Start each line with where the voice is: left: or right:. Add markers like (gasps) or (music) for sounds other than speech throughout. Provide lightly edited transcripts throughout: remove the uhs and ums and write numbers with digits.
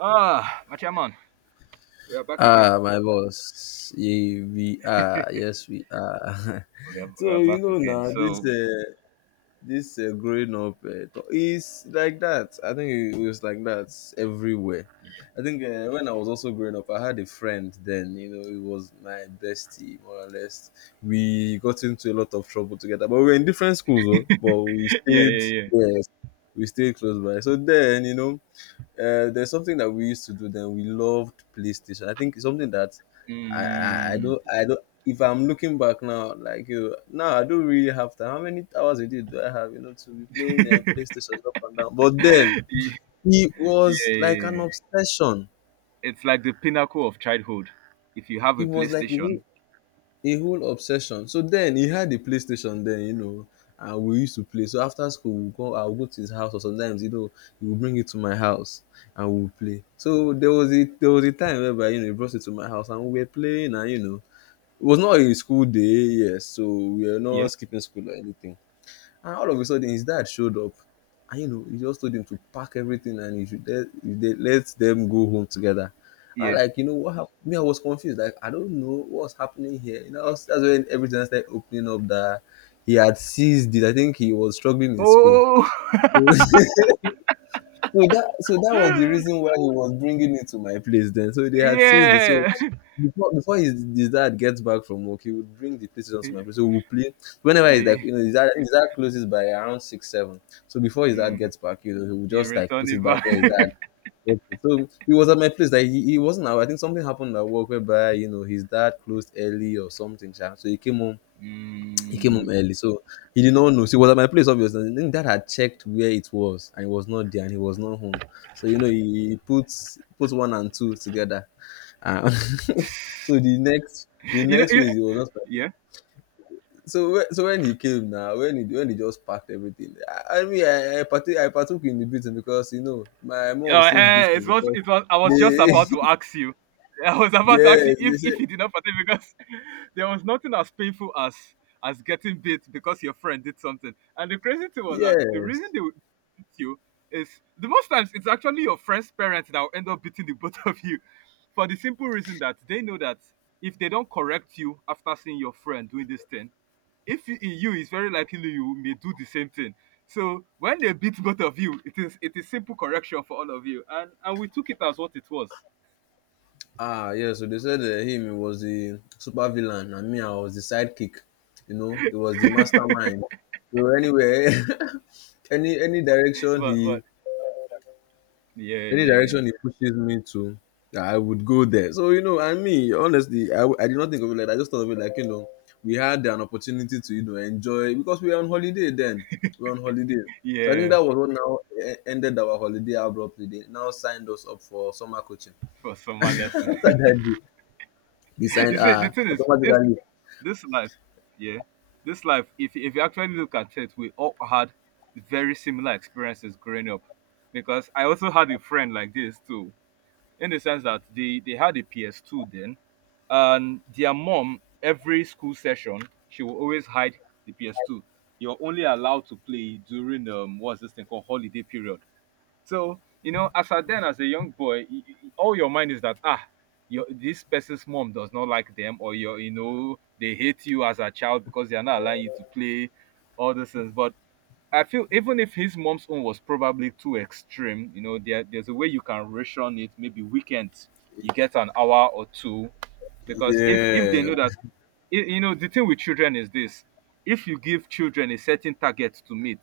right: Ah, my chairman, we are back again.
left: Ah, my boss, yeah, we are. Yes, we are.
right: We are,
left: (laughs)
right: we
left: So
right: are back again.
left: now this
right: So,
left: uh, this uh, growing up is like that. I think it was like that everywhere. I think when I was also growing up, I had a friend then. You know, it was my bestie more or less. We got into a lot of trouble together, but we were in different schools, oh, but we
right: (laughs) Yeah,
left: stayed.
right: yeah, yeah.
left: Yes, we stayed close by. So then, you know, there's something that we used to do then. We loved PlayStation. I think it's something that I
right: Mm.
left: don't. If I'm looking back now, like you, now I don't really have time. How many hours a day do I have? You know, to be playing PlayStation up and down.
right: (laughs)
left: But then
right: Yeah,
left: it
right: yeah,
left: was like an
right: yeah.
left: obsession.
right: It's like the pinnacle of childhood. If you have
left: It
right: a
left: was like
right: PlayStation,
left: a whole obsession. So then he had a PlayStation then, and we used to play. So after school, I'll go to his house, or sometimes he will bring it to my house and we'll play. So there was a time whereby he brought it to my house and we were playing, and it was not a school day, yes. So we were not
right: yeah.
left: skipping school or anything. And all of a sudden, his dad showed up. And he just told him to pack everything and he let them go home together. I
right: Yeah.
left: like, you know what happened? Me, I was confused. Like, I don't know what's happening here. That's when everything started opening up that he had seized it. I think he was struggling in school.
right: Oh, (laughs)
left: (laughs) So that was the reason why he was bringing it to my place then. So they had seized it. So
right: yeah.
left: before his dad gets back from work, he would bring the PlayStation to my place. So
right: (laughs)
left: we'll play whenever he's like
right: Play.
left: you know his dad closes by around six seven. So before his dad
right: Mm.
left: gets back, he would
right: You
left: just like
right: return
left: put it
right: it
left: back where his dad
right: back.
left: left it. So he was at my place. Like he wasn't out. I think something happened at work whereby his dad closed early or something. Sha. So he came home
right: (laughs)
left: he came home
right: Mm.
left: early, so he did not know. So he was at my place, obviously. And then dad had checked where it was, and it was not there, and he was not home. So he puts one and two together. Uh, (laughs) so the next the
right: (laughs) you know,
left: next
right: you-
left: week he was not.
right: yeah.
left: So when he came now, when he just packed everything, I mean I partook in the beating because my mom still
right: Eh,
left: beats me because
right: it was I was just
left: they
right: about to ask you. (laughs) I was
left: (laughs)
right: about to ask you
left: yes, they
right: if
left: said,
right: if you did not partake because (laughs) there was nothing as painful as getting bit because your friend did something. And the crazy thing was that the reason
left: yes.
right: they would beat you is, the most times it's actually your friend's parents that will end up beating the (laughs) both of you, for the simple reason that they know that if they don't correct you after seeing your friend doing this thing, if you, in you, it's very likely you may do the same thing. So when they beat both of you, it is simple correction for all of you, and we took it as what it was.
left: Ah, yeah. So they said him was the super villain, and me, I was the sidekick. He was the
right: (laughs)
left: mastermind. So anyway, (laughs) any any direction
right: but
left: he
right: but yeah,
left: any
right: yeah, yeah,
left: direction he pushes me to, yeah, I would go there. So I mean, honestly, I did not think of it like that. I just thought of it like we had an opportunity to enjoy because we were on holiday then. We were on holiday.
right: yeah,
left: So I think
right: yeah,
left: that was what now ended our holiday abruptly. They now signed us up for summer coaching.
right: for
left: (laughs)
right: summer lesson.
left: After that day.
right: (laughs)
left: Design
right: You see, the thing is this,
left: automatically.
right: this life, yeah, this life, if you actually look at it, we all had very similar experiences growing up, because I also had a friend like this too, in the sense that they had a PS2 then, and their mom, every school session, she will always hide the PS2. You're only allowed to play during what's this thing called, holiday period. So you know, as a young boy, all your mind is that, your, this person's mom does not like them, or you know they hate you as a child because they are not allowing you to play, all those things. But I feel even if his mom's own was probably too extreme, you know, there's a way you can ration it. Maybe weekends you get an hour or two, because if they
left: Yeah,
right: know that, the thing with children is this: if you give children a certain target to meet,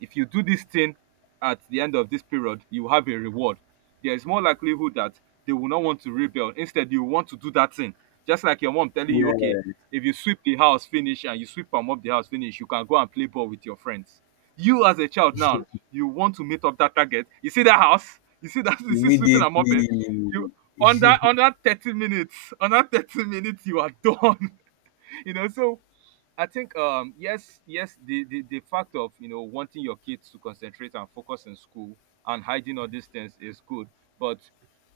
right: if you do this thing at the end of this period, you have a reward. There is more likelihood that they will not want to rebel. Instead, you want to do that thing, just like your mom telling you, okay,
left: yeah,
right: if you sweep the house finish, and you sweep and mop the house finish, you can go and play ball with your friends. You as a child now, you want to meet up that target. You see that house? You see that? (laughs) You see sweeping and
left: immediately.
right: mopping? You under
left: (laughs)
right: under 30 minutes, under 30 minutes, you are (laughs) done, you know. So I think, yes, yes, the fact of wanting your kids to concentrate and focus in school and hiding all these things is good, but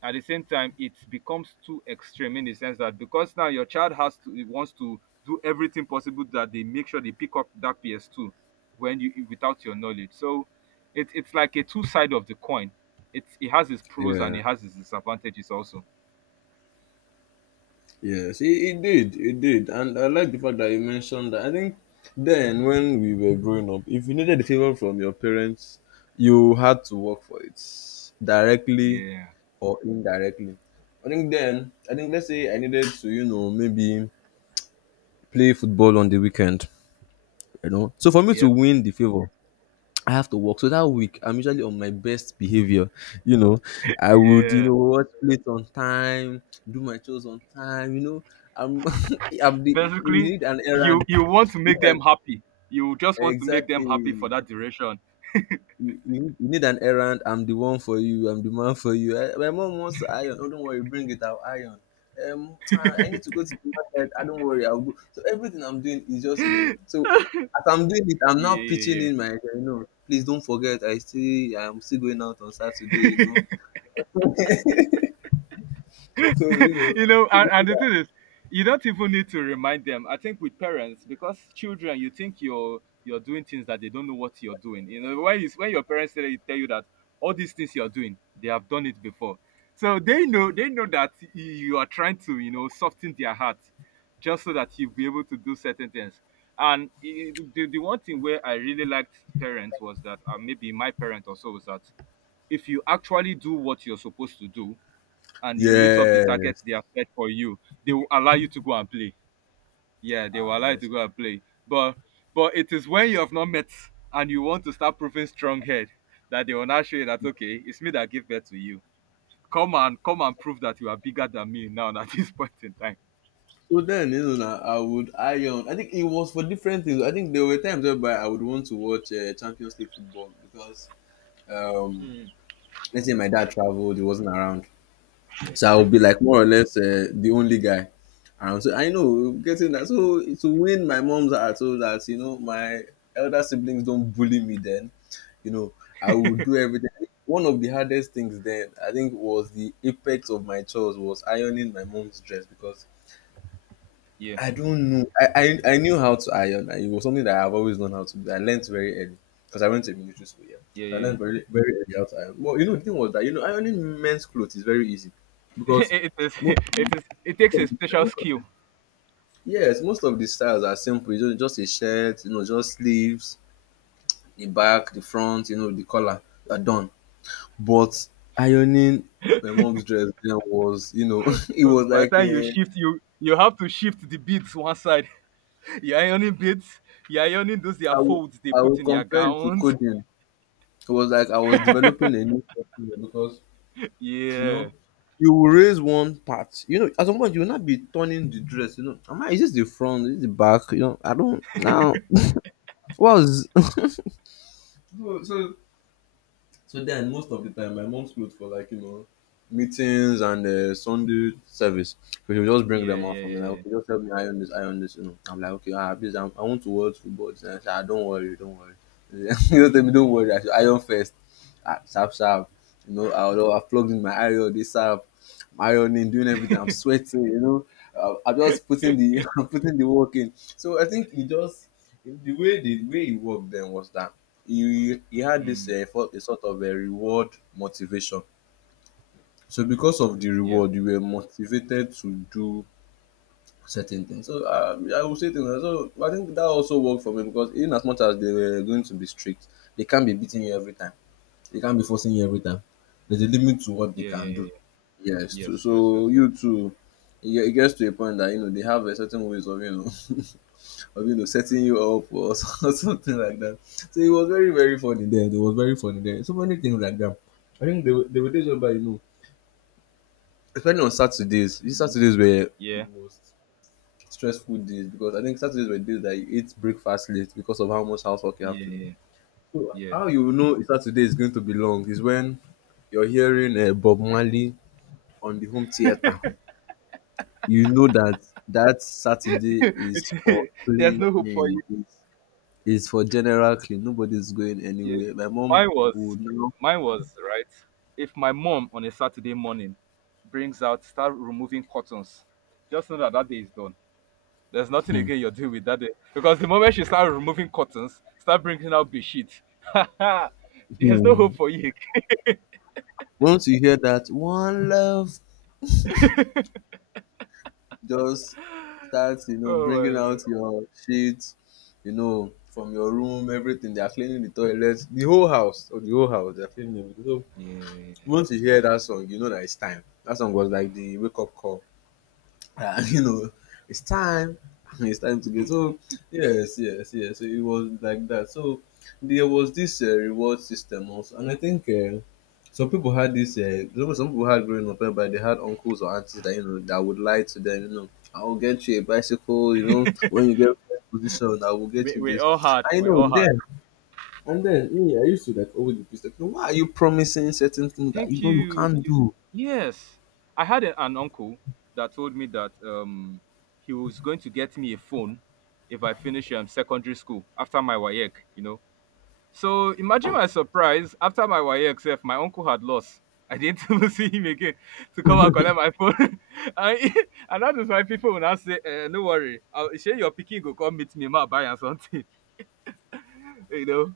right: at the same time it becomes too extreme, in the sense that because now your child has to, it wants to do everything possible that they make sure they pick up that PS2 when you, without your knowledge. So it's like a two side of the coin. It has its pros and
left: Yeah,
right: it has its disadvantages also.
left: yes, it did, and I like the fact that you mentioned that. I think then when we were growing up, if you needed a favor from your parents, you had to work for it directly
right: Yeah,
left: or indirectly. I think let's say I needed to, maybe play football on the weekend. You know. So for me to
right: yeah,
left: win the favor, I have to work. So that week, I'm usually on my best behavior. You know, I would,
right: yeah,
left: watch plates on time, do my chores on time. I'm, (laughs) I'm the, you
right: basically
left: need an
right: you
left: errand.
right: you want to
left: You
right: make
left: need
right: them
left: an-
right: happy, you just want to make them
left: exactly.
right: happy for that duration.
left: You need an errand. I'm the one for you. I'm the man for you. Eh, my mom wants to iron. Oh, don't worry, bring it. I'll iron. I need to go to the market. I don't worry. I'll go. So everything I'm doing is
right: (gasps) (laughs)
left: just.
right: Yeah,
left: So as I'm doing it, I'm now pitching
right: yeah,
left: in my. Please don't forget. I'm still going out on Saturday.
right: yeah. (laughs)
left: know. (laughs) So
right: (laughs)
left: you know.
right: You know,
left: So
right: and,
left: you do
right: the
left: that.
right: thing is, you don't even need to remind them. I think with parents, because children, you think you're doing things that they don't know what you're doing. You know, when when your parents tell you that all these things you're doing, they have done it before. So they know that you are trying to soften their heart, just so that you'll be able to do certain things. And the one thing where I really liked parents was that, maybe my parent also was that, if you actually do what you're supposed to do, and you meet up the target
left: Yes.
right: they have set for you, they will allow you to go and play. Yeah, they will
left: Ah,
right: allow you to
left: yes.
right: go and play. But it is when you have not met and you want to start proving strong head, that they will now show you that, okay, it's me that give birth to you. Come and prove that you are bigger than me now at this (laughs) point in time.
left: So then, I would iron. I think it was for different things. I think there were times whereby I would want to watch Champions League football because, um,
right: Hmm.
left: let's say my dad traveled, he wasn't around, so I would be like more or less the only guy. And so I know getting that. So to win my mom's heart, so that my elder siblings don't bully me. Then you know I would do everything. I think one of the hardest things then, I think, was the apex of my chores was ironing my mom's dress because
right: Yeah,
left: I don't know. I knew how to iron. Like, it was something that I've always known how to do. I learned very early because I went to military school. Yeah,
right: yeah,
left: so I
right: yeah.
left: learned very very early how to iron. Well, the thing was that ironing men's clothes is very easy
right: (laughs)
left: because most
right: It
left: most
right: takes
left: of
right: a
left: the,
right: special skill.
left: yes, most of the styles are simple. You just a shirt, just sleeves, the back, the front, the collar are done. But ironing my mom's dress then was (laughs) it was
right: (laughs) By
left: like
right: the time you shift, you have to shift the beads one side. (laughs) You're ironing beads, you're ironing those, their
left: I would
right: folds they
left: I
right: put
left: would
right: in their
left: compare it to
right: gowns.
left: coding. It was like I was developing a new software because you
right: Yeah.
left: know you will raise one part. At some point you will not be turning the dress. Am I? Is this the front? Is this the back? I don't now. What was (laughs) so, so so then most of the time my mom's clothes for like meetings and Sunday service. So she will just bring
right: Yeah,
left: them out
right: yeah,
left: for me.
right: yeah,
left: Like,
right: yeah.
left: okay, just help me iron this, iron this. I'm like, okay, ah, please, I want to watch football. And I said, ah, don't worry, don't worry. (laughs) Tell me, don't worry. I should iron first. Sharp, sharp. Although I plugged in my iron, this app, my ironing, doing everything. I'm sweating. I'm just putting the (laughs) I'm putting the work in. So I think he just the way he worked then was that he had this
right: Mm.
left: a sort of a reward motivation. So because of the
right: Yeah.
left: reward, you were motivated to do certain things. So I would say things. So I think that also worked for me because in as much as they were going to be strict, they can't be beating you every time. They can't be forcing you every time. There's a limit to what they
right: Yeah, yeah,
left: can
right: yeah,
left: do.
right: yeah.
left: Yes, too.
right: Yes, yes, yes,
left: So
right: yes.
left: you too, it gets to a point that they have a certain ways of (laughs) of setting you up or (laughs) something like that. So it was very very funny there. It was very funny there. So many things like that. I think there were days whereby especially on Saturdays. These
right: Mhm.
left: Saturdays were the
right: Yeah.
left: most stressful days because I think Saturdays were days that you ate breakfast late because of how much housework you have
right: Yeah,
left: to do.
right: yeah,
left: So
right: yeah.
left: how Saturday is going to be long is when you're hearing Bob Marley on the home theater. You know that that
right: Yeah. (laughs)
left: Saturday is for
right: It's (laughs) there's no hope for
left: cleaning.
right: you.
left: It's for general clean. Nobody's going
right: Yeah.
left: anywhere. My mom
right: Mine was
left: would know.
right: mine was right. If my mom on a Saturday morning brings out, start removing cottons, just know that that day is done. There's nothing
left: Hmm.
right: again you're doing with that day, because the moment she start removing cottons, start bringing out bedsheet. (laughs) There's no hope
left: Hmm.
right: for you.
left: Once you hear that one love, just start
right: (laughs) Oh
left: bringing
right: my god.
left: out your sheets, from your room, everything. They are cleaning the toilet, the whole house or the whole house. They are cleaning everything. So
right: Yeah.
left: once you hear that song, you know that it's time. That song was like the wake up call. Uh, (laughs) you know, it's time. (laughs) It's time to get. So yes, yes, yes. So it was like that. So there was this reward system also, and I think some people had this. Some people had growing up, eh, but they had uncles or aunties that you know that would lie to them. I will get you a bicycle. When you get first position, I will get
right: we,
left: you
right: we
left: this.
right: all had
left: I
right: we
left: know
right: all had
left: them. And then me, I used to like always be pissed. Like, "No, why are you promising certain things that you
right: thank
left: know you
right: you.
left: can't
right: You,
left: do?"
right: yes, I had an uncle that told me that, he was going to get me a phone if I finish secondary school after my wayek. So imagine my surprise, after my wayek self, my uncle had lost. I didn't (laughs) even see him again to come and collect my phone (laughs) and, (laughs) and that is why people will now say, no worry, I'll share your picking, go come meet me, ma buy am something. (laughs) You know.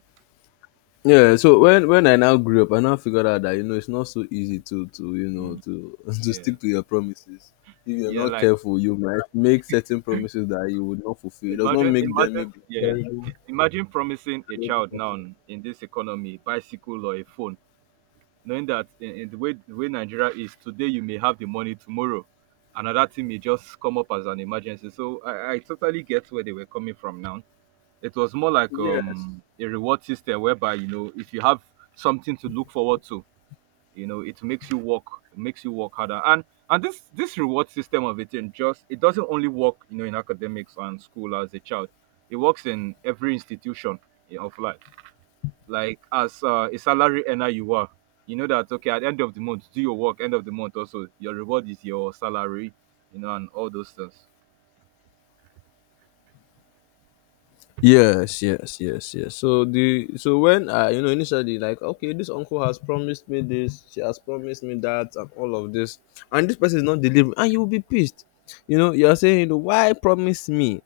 left: Yeah, so when I now grew up, I now figured out that it's not so easy to
right: Mm,
left: to (laughs) to
right: yeah,
left: stick to your promises. If you're
right: yeah,
left: not
right: like,
left: careful, you might make certain promises that you would not fulfill. It does not
right: imagine,
left: make them
right: imagine,
left: maybe.
right: yeah, imagine promising a child now, in this economy, bicycle or a phone, knowing that, in the way, Nigeria is today, you may have the money tomorrow, another thing may just come up as an emergency. So I totally get where they were coming from. Now it was more like,
left: Yes.
right: a reward system whereby, if you have something to look forward to, you know it makes you work, it makes you work harder. And this reward system of it, in just, it doesn't only work, in academics and school as a child, it works in every institution of life. Like, as a salary earner, you are, you know that, okay, at the end of the month, do your work, end of the month also, your reward is your salary, and all those things.
left: Yes, yes, yes, yes. So the so when I initially, like okay, this uncle has promised me this, she has promised me that, and all of this, and this person is not delivering, and you will be pissed. You are saying, why promise me?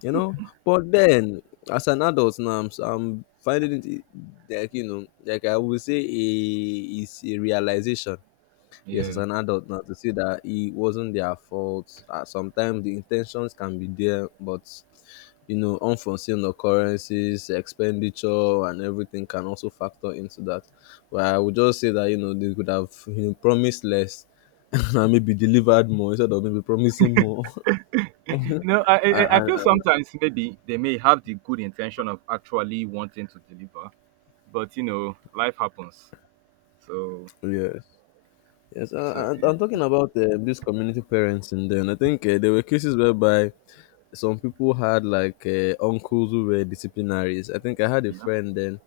left: But then, as an adult now, I'm finding it like, like I would say, a is a realization. Yes, as
right: Yeah.
left: an adult now, to see that it wasn't their fault. Sometimes the intentions can be there, but unforeseen occurrences, expenditure, and everything can also factor into that. But I would just say that they could have promised less (laughs) and maybe delivered more instead of maybe promising more. (laughs)
right: (laughs) No, I
left: and,
right: feel
left: and,
right: sometimes maybe they may have the good intention of actually wanting to deliver, but life happens. So
left: yes. Yes,
right: so
left: and I'm talking about this community parenting. Then I think there were cases whereby some people had like uncles who were disciplinaries. I think I had a
right: yep.
left: friend then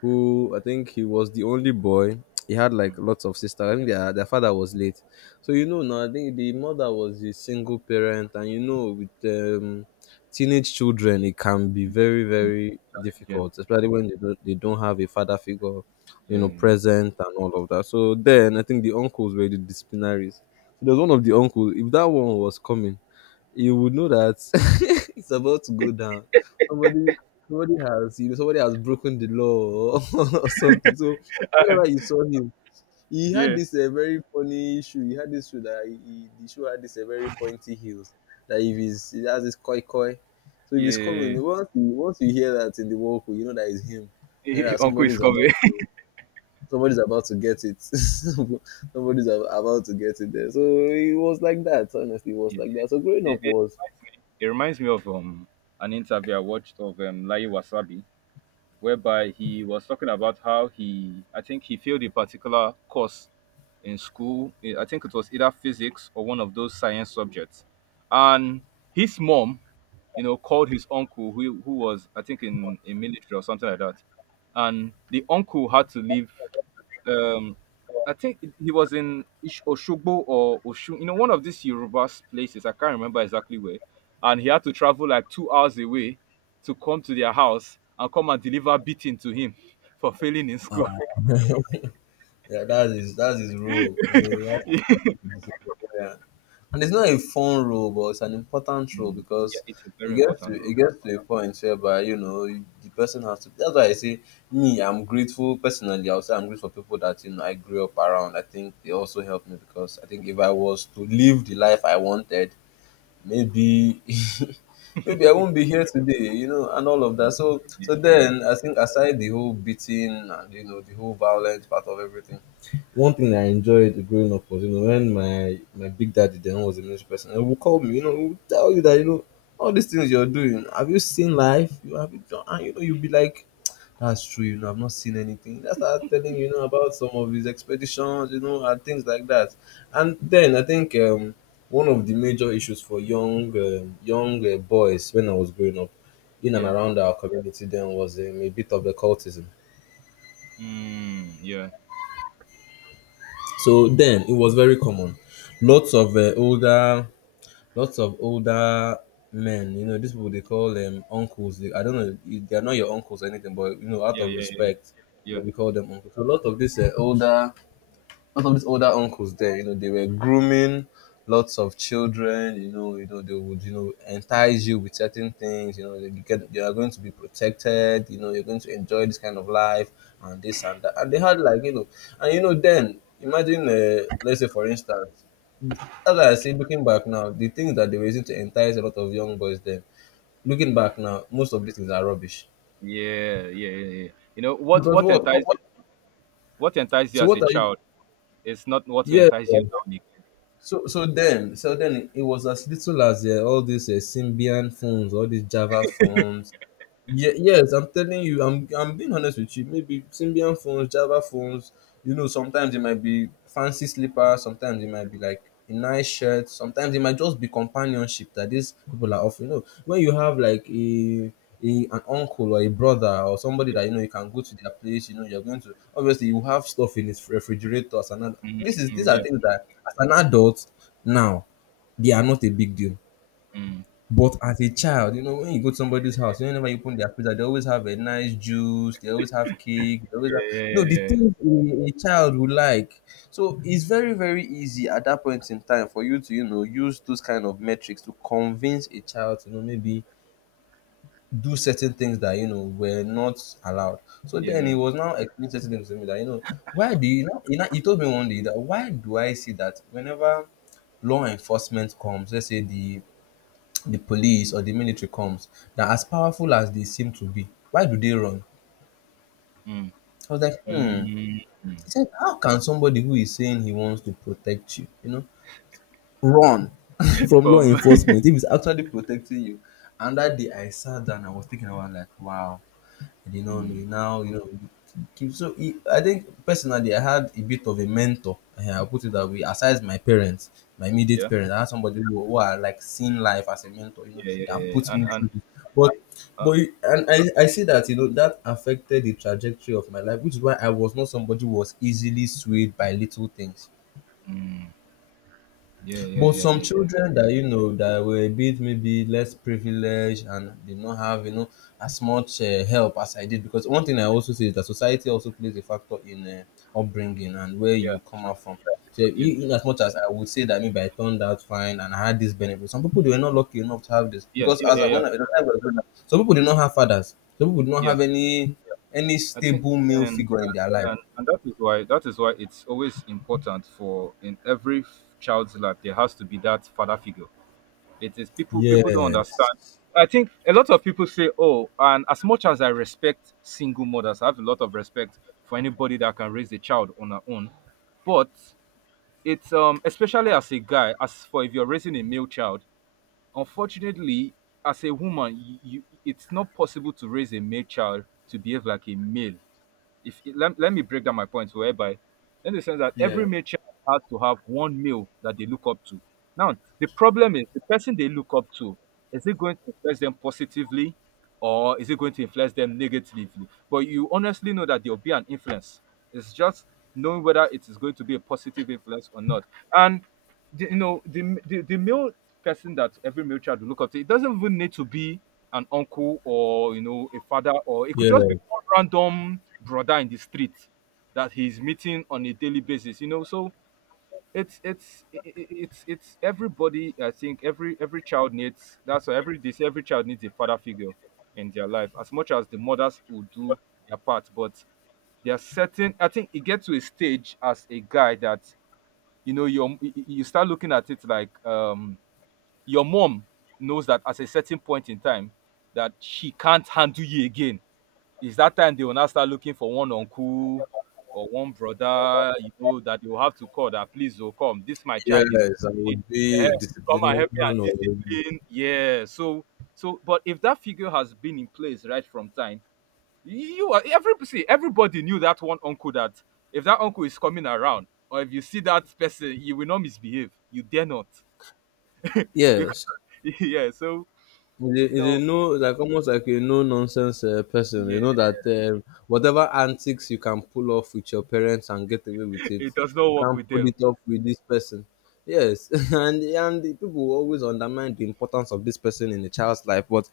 left: who I think he was the only boy. He had like lots of sisters. I think their father was late. So now I think the mother was a single parent and with um teenage children it can be very, very
right: Intelligent.
left: difficult, especially when they don't have a father figure,
right: Yeah.
left: present and all of that. So then I think the uncles were the disciplinaries. So there one of the uncles, if that one was coming, you would know that (laughs) it's about to go down. Somebody somebody has broken the law, or (laughs) or something. So whenever you saw him, he had
right: Yeah.
left: this very funny shoe. He had this shoe that the shoe had this very pointy heels. That if he has this koi koi. So if
right: Yeah.
left: he's coming,
right: Yeah.
left: once you hear that in the walk, you know that it's him, and
right: Yeah.
left: that
right: (laughs) Uncle is covered.
left: somebody's about to get it. (laughs) About to get it there. So it was like that. Honestly, it
right: (laughs)
left: was
right: Yeah.
left: like that. So growing
right: It,
left: up
right: it
left: was.
right: reminds me, it reminds me of an interview I watched of Lai Wasabi, whereby he was talking about how he I think he failed a particular course in school. I think it was either physics or one of those science subjects. And his mom, called his uncle who was, I think, in military or something like that. And the uncle had to leave, um I think he was in Oshogbo or Oshun, one of these Yoruba places. I can't remember exactly where. And he had to travel like 2 hours away to come to their house and come and deliver beating to him (laughs) for failing in school.
left: (laughs) Yeah, that is that's his role. He has
right: (laughs) Yeah.
left: to be disciplinarian. And it's not a fun role, but it's an important role
right: Mm, yeah,
left: because
right: it's a
left: it
right: very
left: gets to
right: important role.
left: it gets to a point whereby the person has to. That's why I say me, I'm grateful personally. I'll say I'm grateful for people that I grew up around. I think they also helped me because I think if I was to live the life I wanted, maybe (laughs) maybe I won't be here today, and all of that. So
right: Yeah,
left: so
right: yeah, yeah,
left: then I think aside the whole beating and the whole violent part of everything. One thing I enjoyed growing up was, when my big daddy then was a military person, he would call me, he would tell you that, all these things you're doing, have you seen life? You have you done? And you'll be like, that's true, I've not seen anything. That's start telling you, you know about some of his expeditions, and things like that. And then I think one of the major issues for young young boys when I was growing up in and
right: yeah. Yeah.
left: around our community then was a bit of the cultism.
right: Mm, yeah,
left: So then it was very common. Lots of older men. These people they call them uncles. They, I don't know, they are not your uncles or anything, but out
right: yeah,
left: of
right: yeah, yeah,
left: respect, they
right: yeah,
left: we call them uncles. So a lot of these older lot of these older uncles there, they were grooming lots of children, they would, entice you with certain things, you are going to be protected, you're going to enjoy this kind of life and this and that. And they had like, then imagine let's say for instance, as I say, looking back now, the things that they were using to entice a lot of young boys then, looking back now, most of these things are rubbish.
right: yeah, yeah, yeah, yeah. Yeah. You know what?
left: Because
right: What enticed what enticed you as
left: what
right: a
left: are you,
right: child is not what will
left: yeah,
right: entice
left: yeah.
right: you now, Nick.
left: So then it was as little as all these Symbian phones, all these Java phones. Yes, I'm telling you, I'm being honest with you. Maybe Symbian phones, Java phones, sometimes it might be fancy slippers, sometimes it might be like a nice shirt, sometimes it might just be companionship that these people are offering. When you have like an uncle or a brother or somebody
right: Yeah,
left: that you can go to their place, you're going to obviously you have stuff in his refrigerator. As an ad- this is these
right: mm,
left: are
right: yeah.
left: things that as an adult now they are not a big deal,
right: Mm.
left: but as a child, when you go to somebody's house, whenever you open their freezer, they always have a nice juice, they always have cake, they always have
right: Yeah, yeah, yeah,
left: no the
right: yeah. Yeah.
left: things a child would like. So it's very, very easy at that point in time for you to, use those kind of metrics to convince a child to maybe do certain things that were not allowed. So
right: Yeah,
left: then
right: yeah.
left: he was now explaining certain things to me that, you know, why do you know he told me one day that why do I see that whenever law enforcement comes, let's say the police or the military comes. Now, as powerful as they seem to be, why do they run?
right: Mm,
left: I was like, hmm.
right: mm, mm.
left: He said, how can somebody who is saying he wants to protect you, run (laughs) from law
right: From.
left: enforcement if he's actually protecting you? And that day I sat down, and I was thinking about like, wow, you
right: (laughs)
left: know
right: Mm,
left: now you know keep so it, I think personally I had a bit of a mentor, eh, I'll put it that way, aside my parents, my immediate
right: yeah,
left: parents. I had somebody who, I like seen life as a mentor,
right: yeah, yeah,
left: that
right: yeah, yeah.
left: put
right: And
left: me through this. but
right: uh,
left: but you- and i i see that that affected the trajectory of my life, which is why I was not somebody who was easily swayed by little things.
right: mm, yeah, yeah,
left: But
right: yeah,
left: some
right: yeah, yeah,
left: children that were a bit maybe less privileged and did not have as much help as I did, because one thing I also say is that society also plays a factor in upbringing and where
right: yeah,
left: you come
right: sure,
left: out from. So
right: yeah,
left: in as much as I would say that maybe I turned out fine and I had this benefit, some people
right: y-
left: they were not lucky enough to have this
right: yeah,
left: because
right: yeah,
left: as
right: yeah,
left: I,
right: yeah,
left: when I, the I was growing up, some people did not have fathers, some people did not
right: yeah.
left: have any
right: I think,
left: stable male
right: and
left: figure in their life.
right: and that is why, it's always important for, in every child's life, there has to be that father figure. It is, people don't
left: Yes.
right: understand. I think a lot of people say, "Oh," and as much as I respect single mothers, I have a lot of respect for anybody that can raise a child on their own. But it's especially as a guy, as for if you're raising a male child, unfortunately, as a woman, you it's not possible to raise a male child to behave like a male. If it, let, let me break down my points whereby in the sense that every
left: Yeah.
right: matriarch has to have one male that they look up to. Now the problem is, the person they look up to, is it going to influence them positively or is it going to influence them negatively? But you honestly know that there'll be an influence. It's just knowing whether it is going to be a positive influence or not. And the, you know the male person that every male child will look up to, it doesn't even need to be an uncle or a father, or it could just
left: Yeah.
right: be one random brother in the street that he's meeting on a daily basis, you know. So it's everybody. I think every child needs That's why every child needs a father figure in their life, as much as the mothers will do their part. But there are certain I think it gets to a stage as a guy that, you know, you start looking at it like your mom knows that at a certain point in time that she can't handle you again. Is that time they will now start looking for one uncle or one brother, you know, that you have to call that, "Please, will come, this my child is
left: Yes, I would
right: eh,
left: be a
right: come and help me and
left: disciplinarian or
right: discipline." Yeah, so but if that figure has been in place right from time, you are every see, everybody knew that one uncle that if that uncle is coming around or if you see that person, you will not misbehave. You dare not. (laughs) Because
left: yes.
right: yeah. So
left: He's a,
right: you
left: he's
right: know
left: no, like almost like a no nonsense person.
right: yeah,
left: You know that whatever antics you can pull off with your parents and get away with it,
right: it does not
left: you
right: work
left: can't
right: with
left: pull
right: them.
left: it off with this person. Yes, (laughs) and the people will always undermine the importance of this person in a child's life. But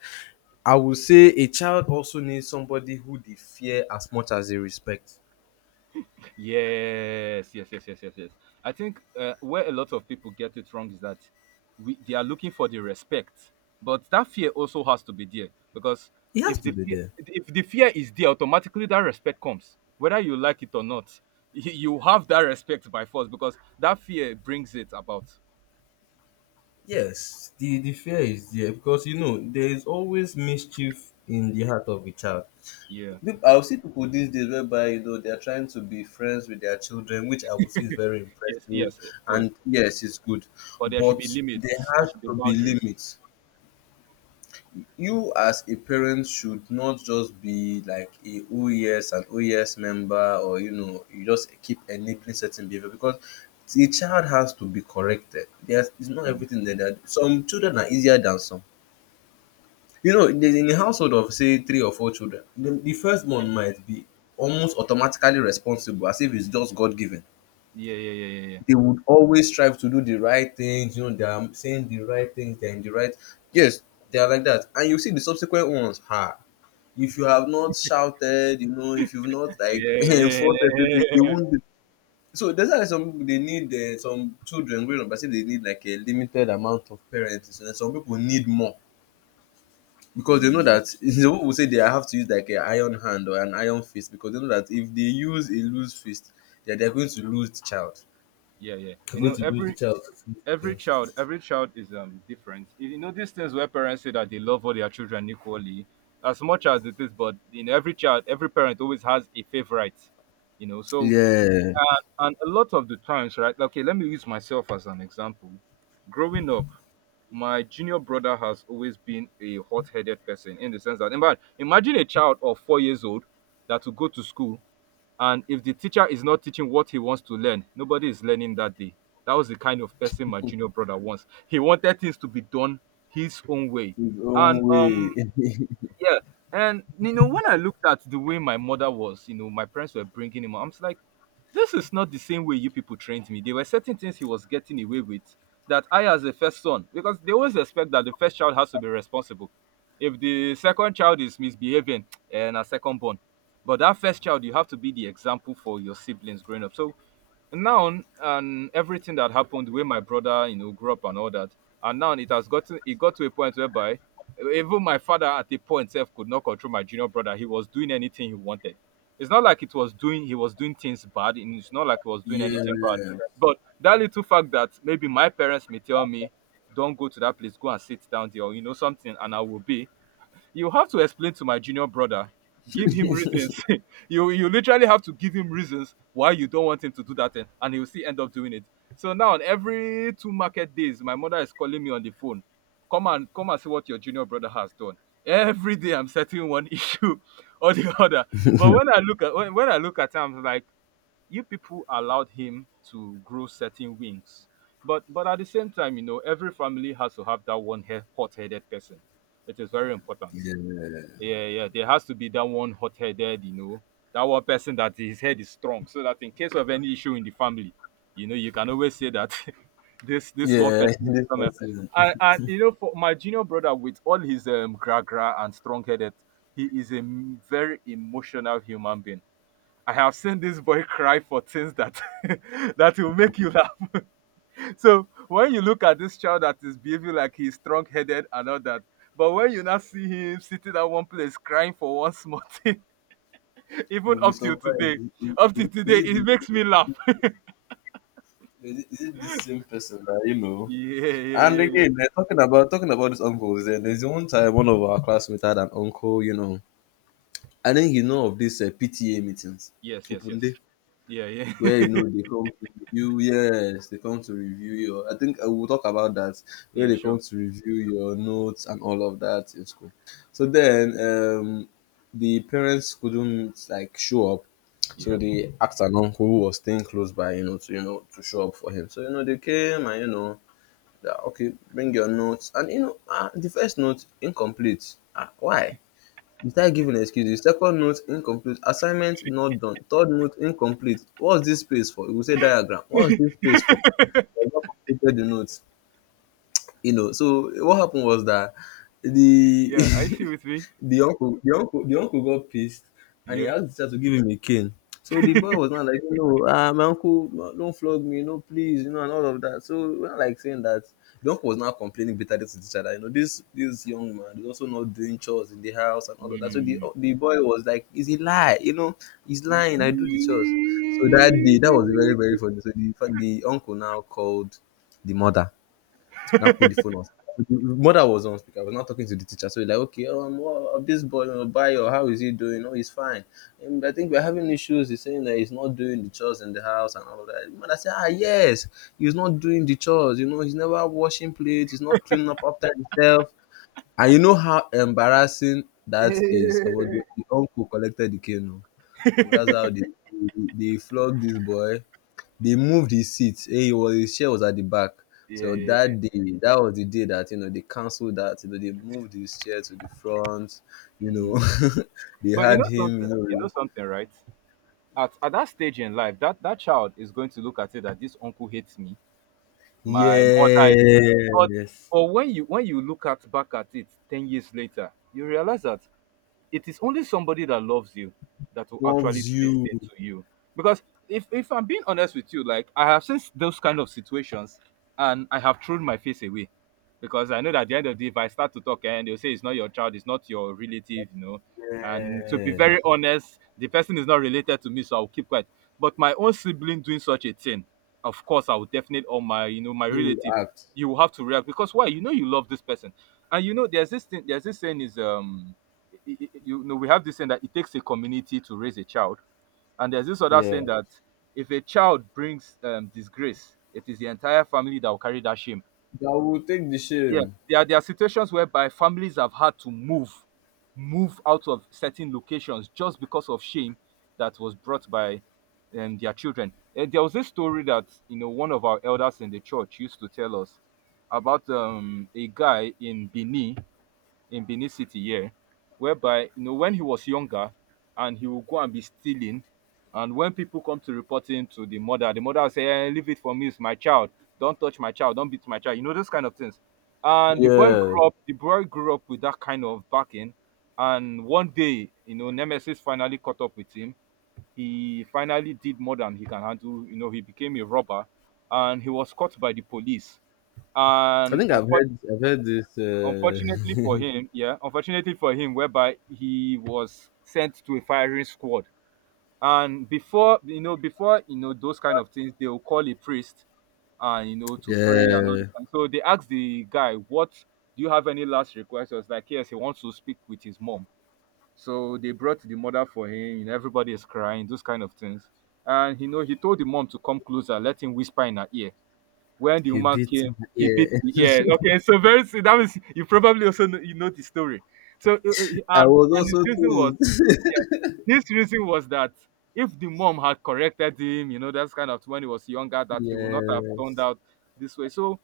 left: I would say a child also needs somebody who they fear as much as they respect.
right: Yes, yes, yes, yes, yes, yes. I think where a lot of people get it wrong is that we they are looking for the respect, but that fear also has to be there. Because
left: He has to be there.
right: if the fear is there, automatically that respect comes, whether you like it or not. You have that respect by force because that fear brings it about.
left: Yes, the fear is there because there is always mischief in the heart of a child.
right: Yeah.
left: I'll see people these days whereby they're trying to be friends with their children, which I would say is very
right: Yes.
left: impressive,
right: Yes. It's good,
left: and yes, it's good.
right: but there should be
left: But there
right: limits. There
left: has
right: should be
left: to be
right: boundaries.
left: limits. You as a parent should not just be like a OES and OES member, or you just keep enabling certain behavior, because the child has to be corrected. There's it's not
right: Mm,
left: everything that some children are easier than some. You know, in the in a household of say 3 or 4 children, the first one might be almost automatically responsible as if it's just God given.
right: yeah. Yeah. Yeah. Yeah.
left: They would always strive to do the right things, you know, they are saying the right things, they're in the right. Yes, they are like that. And you see the subsequent ones, ha. If you have not shouted, you know, if you've not like
right: Yeah.
left: (laughs)
right: Yeah. Yeah. Yeah.
left: enforced
right: Yeah,
left: everything,
right: yeah,
left: they
right: yeah.
left: won't do. So that's why some people they need some children growing up. I say they need like a limited amount of parents, and some people need more, because they know
right: Mm,
left: that (laughs) some people say they have to use like an iron hand or an iron fist because they know that if they use a loose fist, that they're going to lose the child.
right: yeah, yeah.
left: You're
right: You
left: going
right: know,
left: to lose the
right: every
left: child to fix
right: every child
left: things.
right: every child is different. You know, these things where parents say that they love all their children equally, as much as it is, but in every child, every parent always has a favorite, you know. So
left: Yeah,
right: and a lot of the times, right, like, okay, let me use myself as an example. Growing up, my junior brother has always been a hot-headed person, in the sense that, in fact, imagine a child of 4 years old that will go to school, and if the teacher is not teaching what he wants to learn, nobody is learning that day. That was the kind of person my junior brother was. He wanted things to be done his own way.
left: his
right: And
left: own
right: um,
left: way. (laughs)
right: yeah. And you know, when I looked at the way my mother was, you know, my parents were bringing him up, I'm just like, this is not the same way you people trained me. There were certain things he was getting away with that I, as a first son, because they always expect that the first child has to be responsible. If the second child is misbehaving, (tsk) and a second born, but that first child, you have to be the example for your siblings growing up. So now, and everything that happened, the way my brother, you know, grew up and all that, and now it got to a point whereby even my father at a point self could not control my junior brother. He was doing anything he wanted. It's not like it was doing he was doing things bad, and it's not like he was doing
left: Yeah,
right: anything bad. But that little fact that maybe my parents may tell me, "Don't go to that place, go and sit down there," or you know, something, and I will be. You have to explain to my junior brother, give him reasons. (laughs) You literally have to give him reasons why you don't want him to do that thing, and he'll still end up doing it. So now, on every 2 market days, my mother is calling me on the phone, "Come and come and see what your junior brother has done." Every day I'm settling one (laughs) issue or the other. But when I look at him, I'm like, you people allowed him to grow certain wings. But at the same time, you know, every family has to have that one hot-headed person. It is very important.
left: yeah,
right: Yeah, yeah. There has to be that one hot-headed, you know, that one person that his head is strong, so that in case of any issue in the family, you know, you can always say that, (laughs) This one
left: yeah. (laughs)
right: person is
left: This
right: coming."
left: person,
right: And you know, for my junior brother, with all his gra gra and strong-headed, he is a very emotional human being. I have seen this boy (laughs) cry for things that (laughs) that will make you laugh. So when you look at this child that is behaving like he's strong headed and all that, but when you now see him sitting at one place crying for one small thing, (laughs) even
left: you'll be surprised. Is
right: up
left: is-
right: till today,
left: is it
right: it makes
left: the,
right: me laugh. (laughs)
left: is it this same person that you know?
right: Yeah, yeah,
left: And
right: yeah, yeah.
left: again, eh, talking about these uncles, then there's one time one of our classmates had an uncle, you know, I think you know of these PTA meetings,
right: Yes, yes,
left: open
right: yes.
left: day,
right: Yeah,
left: where you
right: yeah. (laughs)
left: know they come to review. Yes, they come to review your. I think we'll talk about that. Where
right: Yeah,
left: they
right: sure.
left: come to review your notes and all of that in school. So then, the parents couldn't like show up, so
right: Yeah.
left: they asked an uncle who was staying close by, you know to show up for him. So you know they came and you know, they're, okay, bring your notes, and you know, ah, the first note incomplete. Ah, why? Without giving excuses. Second note incomplete, assignment not done. Third note incomplete. What's this space for? You will say diagram. What's this space for? You have not completed the note. You know, so what happened was that the
right: Yeah, I see
left: (laughs)
right: with me.
left: the uncle got pissed and he
right: Yeah.
left: asked the teacher to give him a cane. So the boy was not like, you know, ah, my uncle, don't flog me, no, please, you know, and all of that. So we're not like saying that. The uncle was now complaining bitterly to the teacher that, you know, this young man is also not doing chores in the house and all of that. So the
right: Mm.
left: the boy was like, is he lie? You know, he's lying. I do the chores.
right: (laughs)
left: So that day, that was very very funny. So the uncle now called the mother, now put the phone on. Mother was on speaker. I was not talking to the teacher. So he's like, okay, well, this boy, Bayo, how is he doing? Oh, he's fine. And I think we're having issues. He's saying that he's not doing the chores in the house and all of that. Mother said, ah, yes, he's not doing the chores. You know, he's never washing plates. He's not cleaning up after himself. And you know how embarrassing that is. About
right: Yeah,
left: the uncle collected the canoe. Oh, Oh, that's how they flogged this boy, they moved his seat. Hey, He was his chair was at the back.
right: yeah,
left: So
right: yeah.
left: that day, that was the day that you know they cancelled that. You know they moved his chair to the front. You know
right: Mm.
left: (laughs) they
right: But you
left: had
right: know
left: him. You
right: something? You know
left: know
right: something, right? At that stage in life, that that child is going to look at it that this uncle hates me. My mother is but
left: yes,
right: but when you look at back at it 10 years later, you realize that it is only somebody that loves you that will actually do
left: loves
right: this thing
left: you.
right: to you. Because if I'm being honest with you, like, I have seen those kind of situations, and I have thrown my face away. Because I know that at the end of the day, if I start to talk, and they'll say it's not your child, it's not your relative, you know. And to be
left: Yeah,
right: very honest, the person is not related to me, so I'll keep quiet. But my own sibling doing such a thing, of course, I would definitely, or my, my
left: you will
right: relative,
left: act.
right: you will have to react. Because why? You know you love this person. And you know there's this thing, there's this saying is i- you know, we have this saying that it takes a community to raise a child. And there's this other saying
left: Yeah,
right: that if a child brings disgrace, it is the entire family that will carry that shame.
left: that will take the
right: Yeah,
left: shame.
right: there are situations whereby families have had to move, move out of certain locations just because of shame that was brought by their children. And there was this story that, you know, one of our elders in the church used to tell us about a guy in Benin, in Benin City here, whereby, you know, when he was younger, and he would go and be stealing, and when people come to report him to the mother will say, "Eh, leave it for me, it's my child. Don't touch my child. Don't beat my child." You know, those kind of things. And the boy
left: Yeah,
right: grew up. The boy grew up with that kind of backing. And one day, you know, Nemesis finally caught up with him. He finally did more than he can handle. You know, he became a robber, and he was caught by the police.
left: I
right: And
left: think I've
right: unfortunately,
left: heard. I've heard this.
right: unfortunately for
left: (laughs)
right: him, yeah, unfortunately for him, whereby he was sent to a firing squad. And before you know those kind of things, they will call a priest, and, you know, to pray and all this.
left: Yeah,
right: And so they asked the guy, "What, do you have any last request?" He was like, "Yes, he wants to speak with his mom." So they brought the mother for him. You know, everybody is crying, those kind of things. And you know, he told the mom to come closer, let him whisper in her ear. When the
left: he
right: woman
left: beat.
right: came, he beat
left: Yeah,
right: the ear. Okay, so very that means you probably also know, you know the story. So
left: (laughs) I
right: and
left: was
right: and his
left: also
right: reason was,
left: told.
right: yeah, his reason was that if the mom had corrected him, you know, that's kind of when he was younger,
left: (laughs)
right: that he would not have turned
left: Yes.
right: out this way. So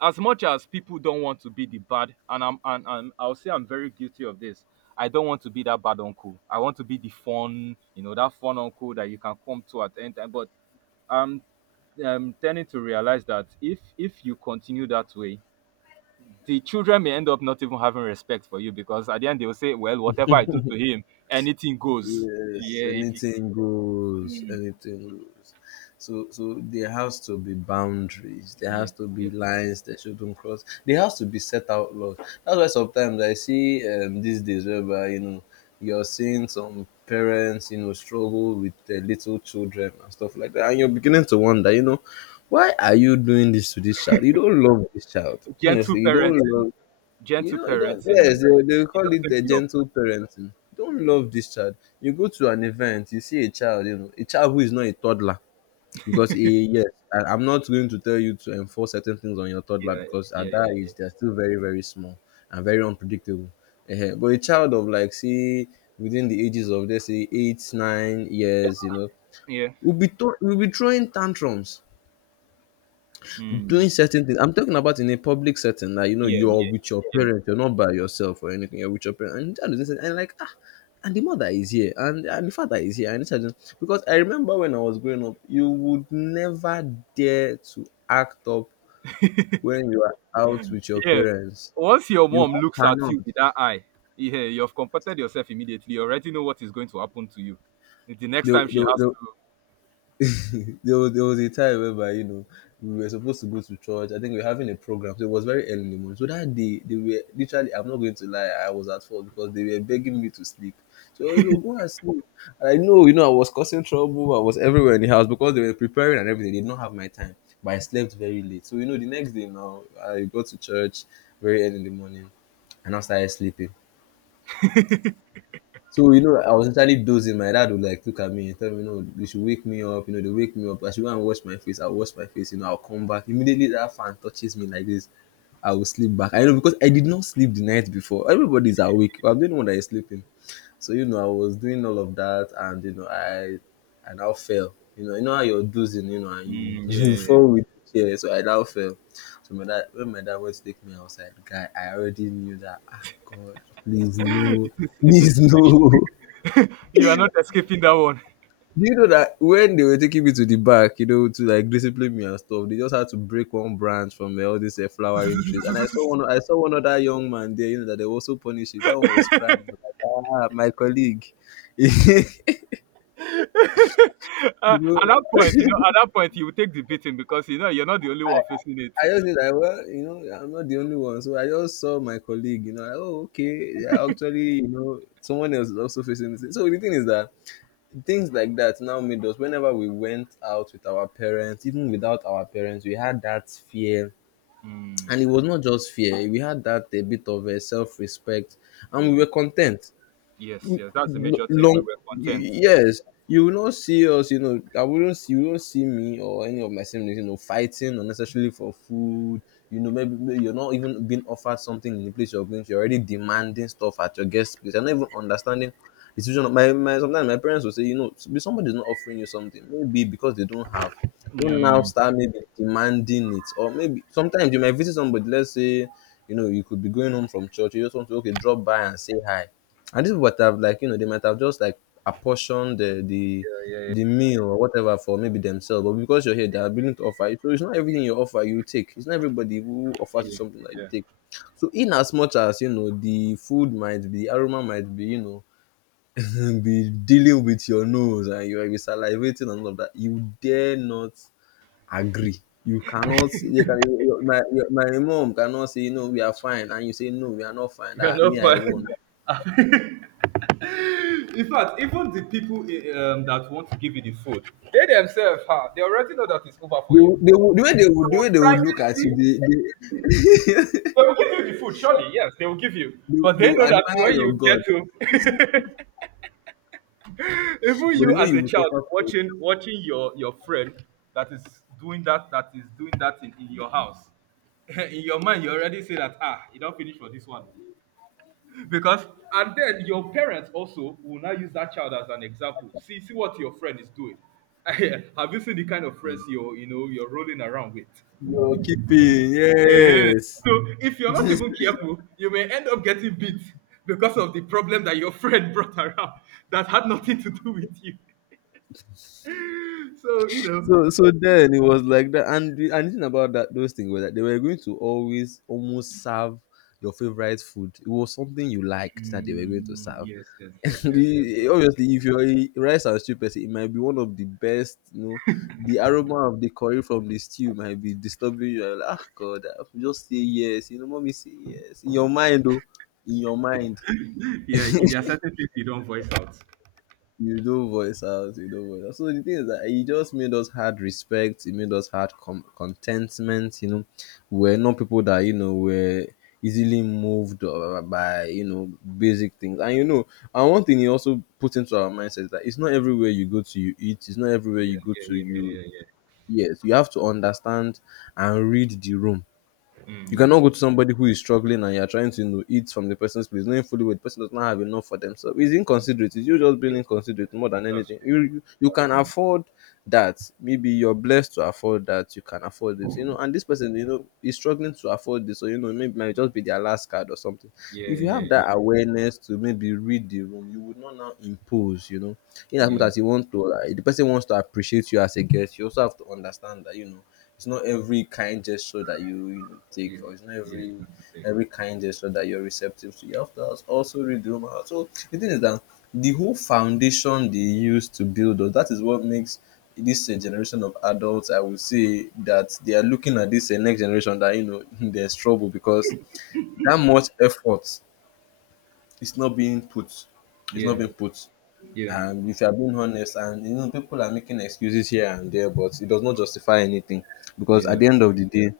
right: as much as people don't want to be the bad, and I'll say I'm very guilty of this. I don't want to be that bad uncle. I want to be the fun, you know, that fun uncle that you can come to at any time. But I'm tending to realize that if you continue that way, the children may end up not even having respect for you. Because at the end, they will say, "Well, whatever I do to him, anything goes."
left: Yes,
right: Yeah, if he,
left: anything goes,
right: mm,
left: anything goes. So, so there has to be boundaries. There
right: yeah,
left: has to be
right: yeah,
left: lines that shouldn't cross. There has to be set out laws. That's why sometimes I see these days whereby you know you're seeing some parents you know struggle with their little children and stuff like that, and you're beginning to wonder, you know, why are you doing this to this child? You don't love this child, honestly.
right: gentle
left: You don't
right: parenting,
left: love, you
right: gentle
left: know, you don't. Yes,
right: parenting,
left: they will
right: it
left: call it
right: doesn't
left: the
right: pay off.
left: gentle parenting. Don't love this child. You go to an event, you see a child, you know, a child who is not a toddler, because he, yes, I'm not going to tell you to enforce certain things on your
right: Yeah,
left: toddler because
right: yeah,
left: at that
right: yeah,
left: age they're still very, very small and very unpredictable. Eh, but a child of like say within the ages of let's say eight, nine
right: yeah,
left: years, you know,
right: yeah,
left: will be throwing tantrums,
right: mm,
left: doing certain things. I'm talking about in a public setting, like you know,
right: yeah,
left: you're with
right: yeah,
left: your
right: yeah.
left: parents, you're not by yourself or anything, you're with your parents. And the child is listening, and like ah, and the mother is here, and the father is here, and the child is, because I remember when I was growing up, you would never dare to act up
right: (laughs)
left: when you are out with your
right: Yeah.
left: parents.
right: Once your
left: You
right: mom looks at
left: cannot.
right: you with that eye, yeah, you have comported yourself immediately. You already know what is going to happen to you the next
left: They,
right: time she
left: they,
right: has
left: they,
right: to,
left: (laughs) there was a time whereby you know we were supposed to go to church. I think we were having a program, so it was very early in the morning. So that day they were literally, I'm not going to lie, I was at fault because they were begging me to sleep. So you know, go and sleep. And I know, you know, I was causing trouble, I was everywhere in the house because they were preparing and everything. They did not have my time. But I slept very late. So you know the next day now I got to church very early in the morning and I started sleeping. So you know, I was entirely dozing. My dad would like look at me and tell me, "No, you should wake me up." You know, they wake me up. I should go and wash my face. I wash my face. You know, I'll come back immediately. That fan touches me like this. I will sleep back. I know because I did not sleep the night before. Everybody's awake. I'm the only one that is sleeping. So you know, I was doing all of that, and you know, I now fell. You know how you're dozing. You know, and you
right: mm,
left: (laughs) you
right: yeah,
left: fall with the chair. So I now fell. So my dad, when my dad went to take me outside, guy, I already knew that. Ah, God, please
right: yeah. (laughs)
left: no,
right: It is. It is
left: please no. (laughs)
right: finished. (laughs) You are not escaping that one.
left: Do you know that when they were taking me to the back, you know, to like discipline me and stuff, they just had to break one branch from all these flowering trees. And
right: (laughs)
left: I saw one other young man there, you know, that they were also punishing. That one was crying. I was like, ah, my colleague. (laughs) You
right: Uh,
left: know,
right: at that point, you know, at that point, you will take the beating because you know you're not the only one facing it.
left: I just said, like, well, you know, I'm not the only one. So I just saw my colleague, you know, like, oh, okay, yeah, actually, you know, someone else is also facing this. So the thing is that things like that now made us, whenever we went out with our parents, even without our parents, we had that fear,
right: Mm,
left: and it was not just fear, we had that a bit of a self-respect and we
right: yeah.
left: were content.
right: Yes. Yes. That's the major thing.
left: Long
right: We were content.
left: yes, you will not see us, you know, I wouldn't see you won't see me or any of my siblings you know fighting unnecessarily for food. You know maybe, maybe you're not even being offered something in the place you're going to, you're already demanding stuff at your guest place, you're not even understanding the situation. My sometimes my parents will say, you know, "If somebody's not offering you something maybe because they don't have, don't now
right: Mm,
left: start maybe demanding it, or maybe sometimes you might visit somebody, let's say, you know, you could be going home from church, you just want to, okay, drop by and say hi, and this would have like, you know, they might have just like apportioned the the meal or whatever for maybe themselves, but because you're here, they are willing to offer you. So it's not everything you offer you take. It's not everybody who offers you
right: yeah.
left: something that you
right: Yeah.
left: take. So in as much as you know the food might be, the aroma might be, you know, (laughs) be dealing with your nose and you are salivating and all of that, you dare not agree. You cannot. Your, my mom cannot say no. We are fine, and you say no. We are not fine.
right: (laughs) We are
left: That me,
right: not
left: I won.
right: fine. (laughs) In fact, even the people that want to give you the food, they themselves, huh, they already know that it's over for you.
left: The way they
right: So,
left: would look at you,
right: silently,
left: they
right: they
left: (laughs)
right: will give you the food, surely. Yes, they will give you.
left: they would
right: But
left: they
right: they
left: would
right: know that
left: admire
right: when
left: your
right: you get
left: guts,
right: to, (laughs) even
left: but they
right: you
left: know
right: as
left: you
right: a
left: will
right: child
left: suffer for it.
right: watching your friend that is that is doing that in your house, (laughs) in your mind you already say that, ah, you don't finish for this one. Because, and then your parents also will now use that child as an example. "See, see what your friend is doing. (laughs) Have you seen the kind of friends you are, you're rolling around with?"
left: Your keeping,
right: Eh,
left: yes.
right: so if you're not even
left: (laughs)
right: careful, you may end up getting beat because of the problem that your (laughs) friend brought around that had nothing to do with you. (laughs) So you know,
left: So then it was like that, and the thing about that those things were that they were going to always almost serve your favorite food. It was something you liked that they were going to
right: mm,
left: serve.
right: yes, yes,
left: (laughs)
right: yes, yes, yes, yes.
left: Obviously, if you're a rice and stew person, it might be one of the best. You know, the aroma of the curry from the stew might be disturbing you. You're like, ah, God, I have to just say yes. You know, mommy, say yes in your mind, though. In your mind,
right: Yeah, there are certain things you don't voice out.
left: you do voice out, you do voice out. So the thing is that it just made us had respect, it made us had contentment, you know. We're not people that, you know, were easily moved by, you know, basic things. And you know, and one thing he also put into our mindset is that it's not everywhere you go to you eat, it's not everywhere
right: Yeah,
left: you go
right: yeah,
left: to
right: yeah,
left: you
right: yeah, yeah,
left: yes, you have to understand and read the room.
right: yeah.
left: You
right: Mm.
left: cannot go to somebody who is struggling and you're trying to, you know, eat from the person's place, knowing fully well the person does not have enough for themselves. It's inconsiderate. It's you just
right: Yeah,
left: being
right: yeah,
left: inconsiderate
right: yeah.
left: more than
right: That's
left: anything.
right: true.
left: You
right: That's
left: can
right: true.
left: afford that. Maybe you're blessed to afford that. You can afford it. You know, and this person, you know, is struggling to afford this. So you know, maybe might just be their last card or something.
right: Yeah,
left: If you
right: yeah,
left: have
right: yeah,
left: that awareness to maybe read the room, you would not now impose. You know, in as much
right: yeah,
left: as you want to, like, the person wants to appreciate you as a guest. You also have to understand that, you know, it's not every kind gesture that you take,
right: yeah,
left: or it's not
right: yeah. You have to take.
left: every kind gesture that you're receptive to. You have to also read the room out. So the thing is that the whole foundation they use to build us, that is what makes this generation of adults, I would say, that they are looking at this next generation that, you know, (laughs) there's trouble because that much effort is not being put. It's not
right: Yeah,
left: being put.
right: yeah,
left: And if you are being honest, and you know, people are making excuses here and there, but it does not justify anything because at
right: yeah.
left: the end of the day,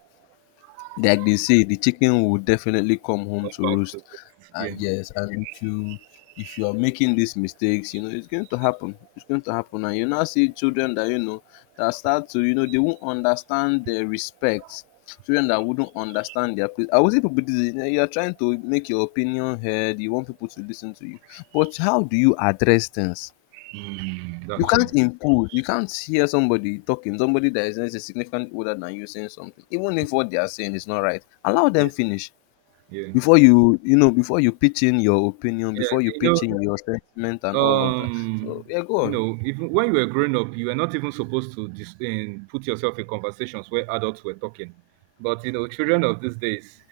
left: like they say, the chicken will definitely come home
right: Come
left: to
right: back to
left: roost.
right: rest. Yeah.
left: And yes, and if you are making these mistakes, you know it's going to happen. It's going to happen, and you now see children that, you know, that start to, you know, they won't understand their respect. Children that wouldn't understand their place. I would say people you are trying to make your opinion heard. You want people to listen to you, but how do you address things?
right: Mm,
left: You
right: that's
left: can't
right: true.
left: impose. You can't hear somebody talking, somebody that is, let's say, significantly older than you saying something, even if what they are saying is not right. Allow them
right: Yeah,
left: finish
right: yeah,
left: before you, before you pitch in your opinion,
right: yeah.
left: before you
right: You
left: pitch in your sentiment and
right: know,
left: all of that. So
right: um,
left: yeah, go
right: you
left: on.
right: know, even when you were growing up, you were not even supposed to put yourself in conversations where adults were talking. But you know, children of these days,